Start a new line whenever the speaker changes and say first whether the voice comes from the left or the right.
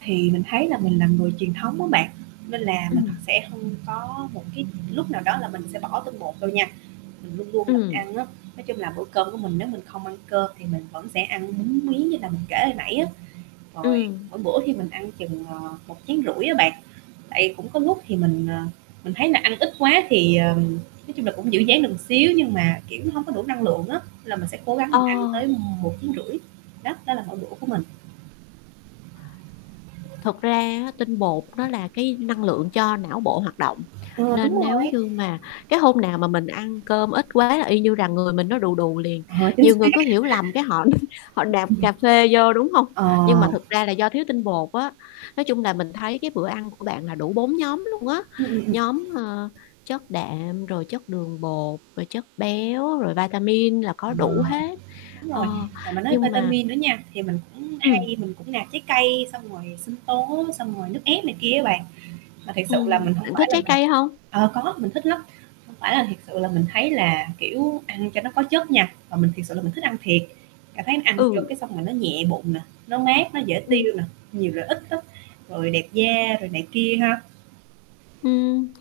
right: Thì mình thấy là mình là người truyền thống á bạn, nên là mình
left: Ừm.
right: sẽ hông có một cái lúc nào đó là mình sẽ bỏ tinh bột đâu nha, mình luôn luôn là
left: Ừm.
right: ăn á. Nói chung là bữa cơm của mình nếu mình không ăn cơm thì mình vẫn sẽ ăn bún miến, như là mình kể hồi nãy á. Rồi
left: Ừm.
right: mỗi bữa thì mình ăn chừng, ờ, một chén rưỡi á bạn, tại vì cũng có lúc thì mình, ờ, mình thấy là ăn ít quá, thì, ờm, nói chung là cũng giữ dáng được xíu, nhưng mà, kiểu, hông có đủ năng lượng á là mình sẽ cố gắng
left: Ờ.
right: mình ăn tới m một chén rưỡi. Đó, đó là mỗi bữa của mình.
left: Thực ra á tinh bột nó là cái năng lượng cho não bộ hoạt động,
right: Ờ, đúng
left: nên nếu
right: rồi.
left: như mà cái hôm nào mà mình ăn cơm ít quá là y như rằng người mình nó đù đù liền.
right: Ờ, chính
left: Nhiều
right: xác.
left: người cứ hiểu lầm, cái họ họ nạp
right: Ừm.
left: cà phê vô, đúng hông? Nhưng mà
right: Ờ.
left: thực ra là do thiếu tinh bột á. Nói chung là mình thấy cái bữa ăn của bạn là đủ 4 nhóm luôn á.
right: Ừm, ừm, ừm.
left: Nhóm, ờ, chất đạm, rồi chất đường bột, rồi chất béo, rồi vitamin là có
right: Ờ.
left: đủ hết.
right: Đúng
left: Ờ,
right: rồi, tại mình nói
left: nhưng mà
right: vitamin nữa nha, thì mình cũng
left: Ừm.
right: hay, mình cũng nạp trái cây, xong rồi sinh tố, xong rồi nước ép này kia á bạn. Mà thiệt sự là
left: Ừm,
right: mình hông
left: bạn
right: phải
left: thích
right: là
left: trái
right: mình
left: cây hông?
right: ờ, có mình thích lắm, không phải là thiệt sự là mình thấy là, kiểu, ăn cho nó có chất nha, mà mình thiệt sự là mình thích ăn thiệt, cảm thấy mình ăn vô
left: Ừ.
right: cái xong là nó nhẹ bụng nè, nó mát, nó dễ tiêu
left: Ừm.
right: nè, nhiều lợi ích lắm, rồi đẹp da rồi này kia ha.
left: Ừm,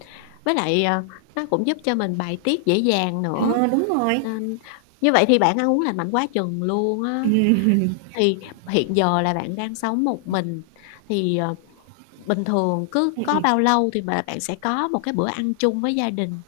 left: với lại, ờ, nó cũng giúp cho mình bài tiết dễ dàng nữa,
right: Ờ, đúng rồi.
left: nên như vậy thì bạn ăn uống lành mạnh quá chừng luôn á.
right: Ừm.
left: Thì hiện giờ là bạn đang sống một mình thì, ờ, bình thường cứ
right: Ừm,
left: có
right: ừm.
left: bao lâu thì b bạn sẽ có một cái bữa ăn chung với gia đình?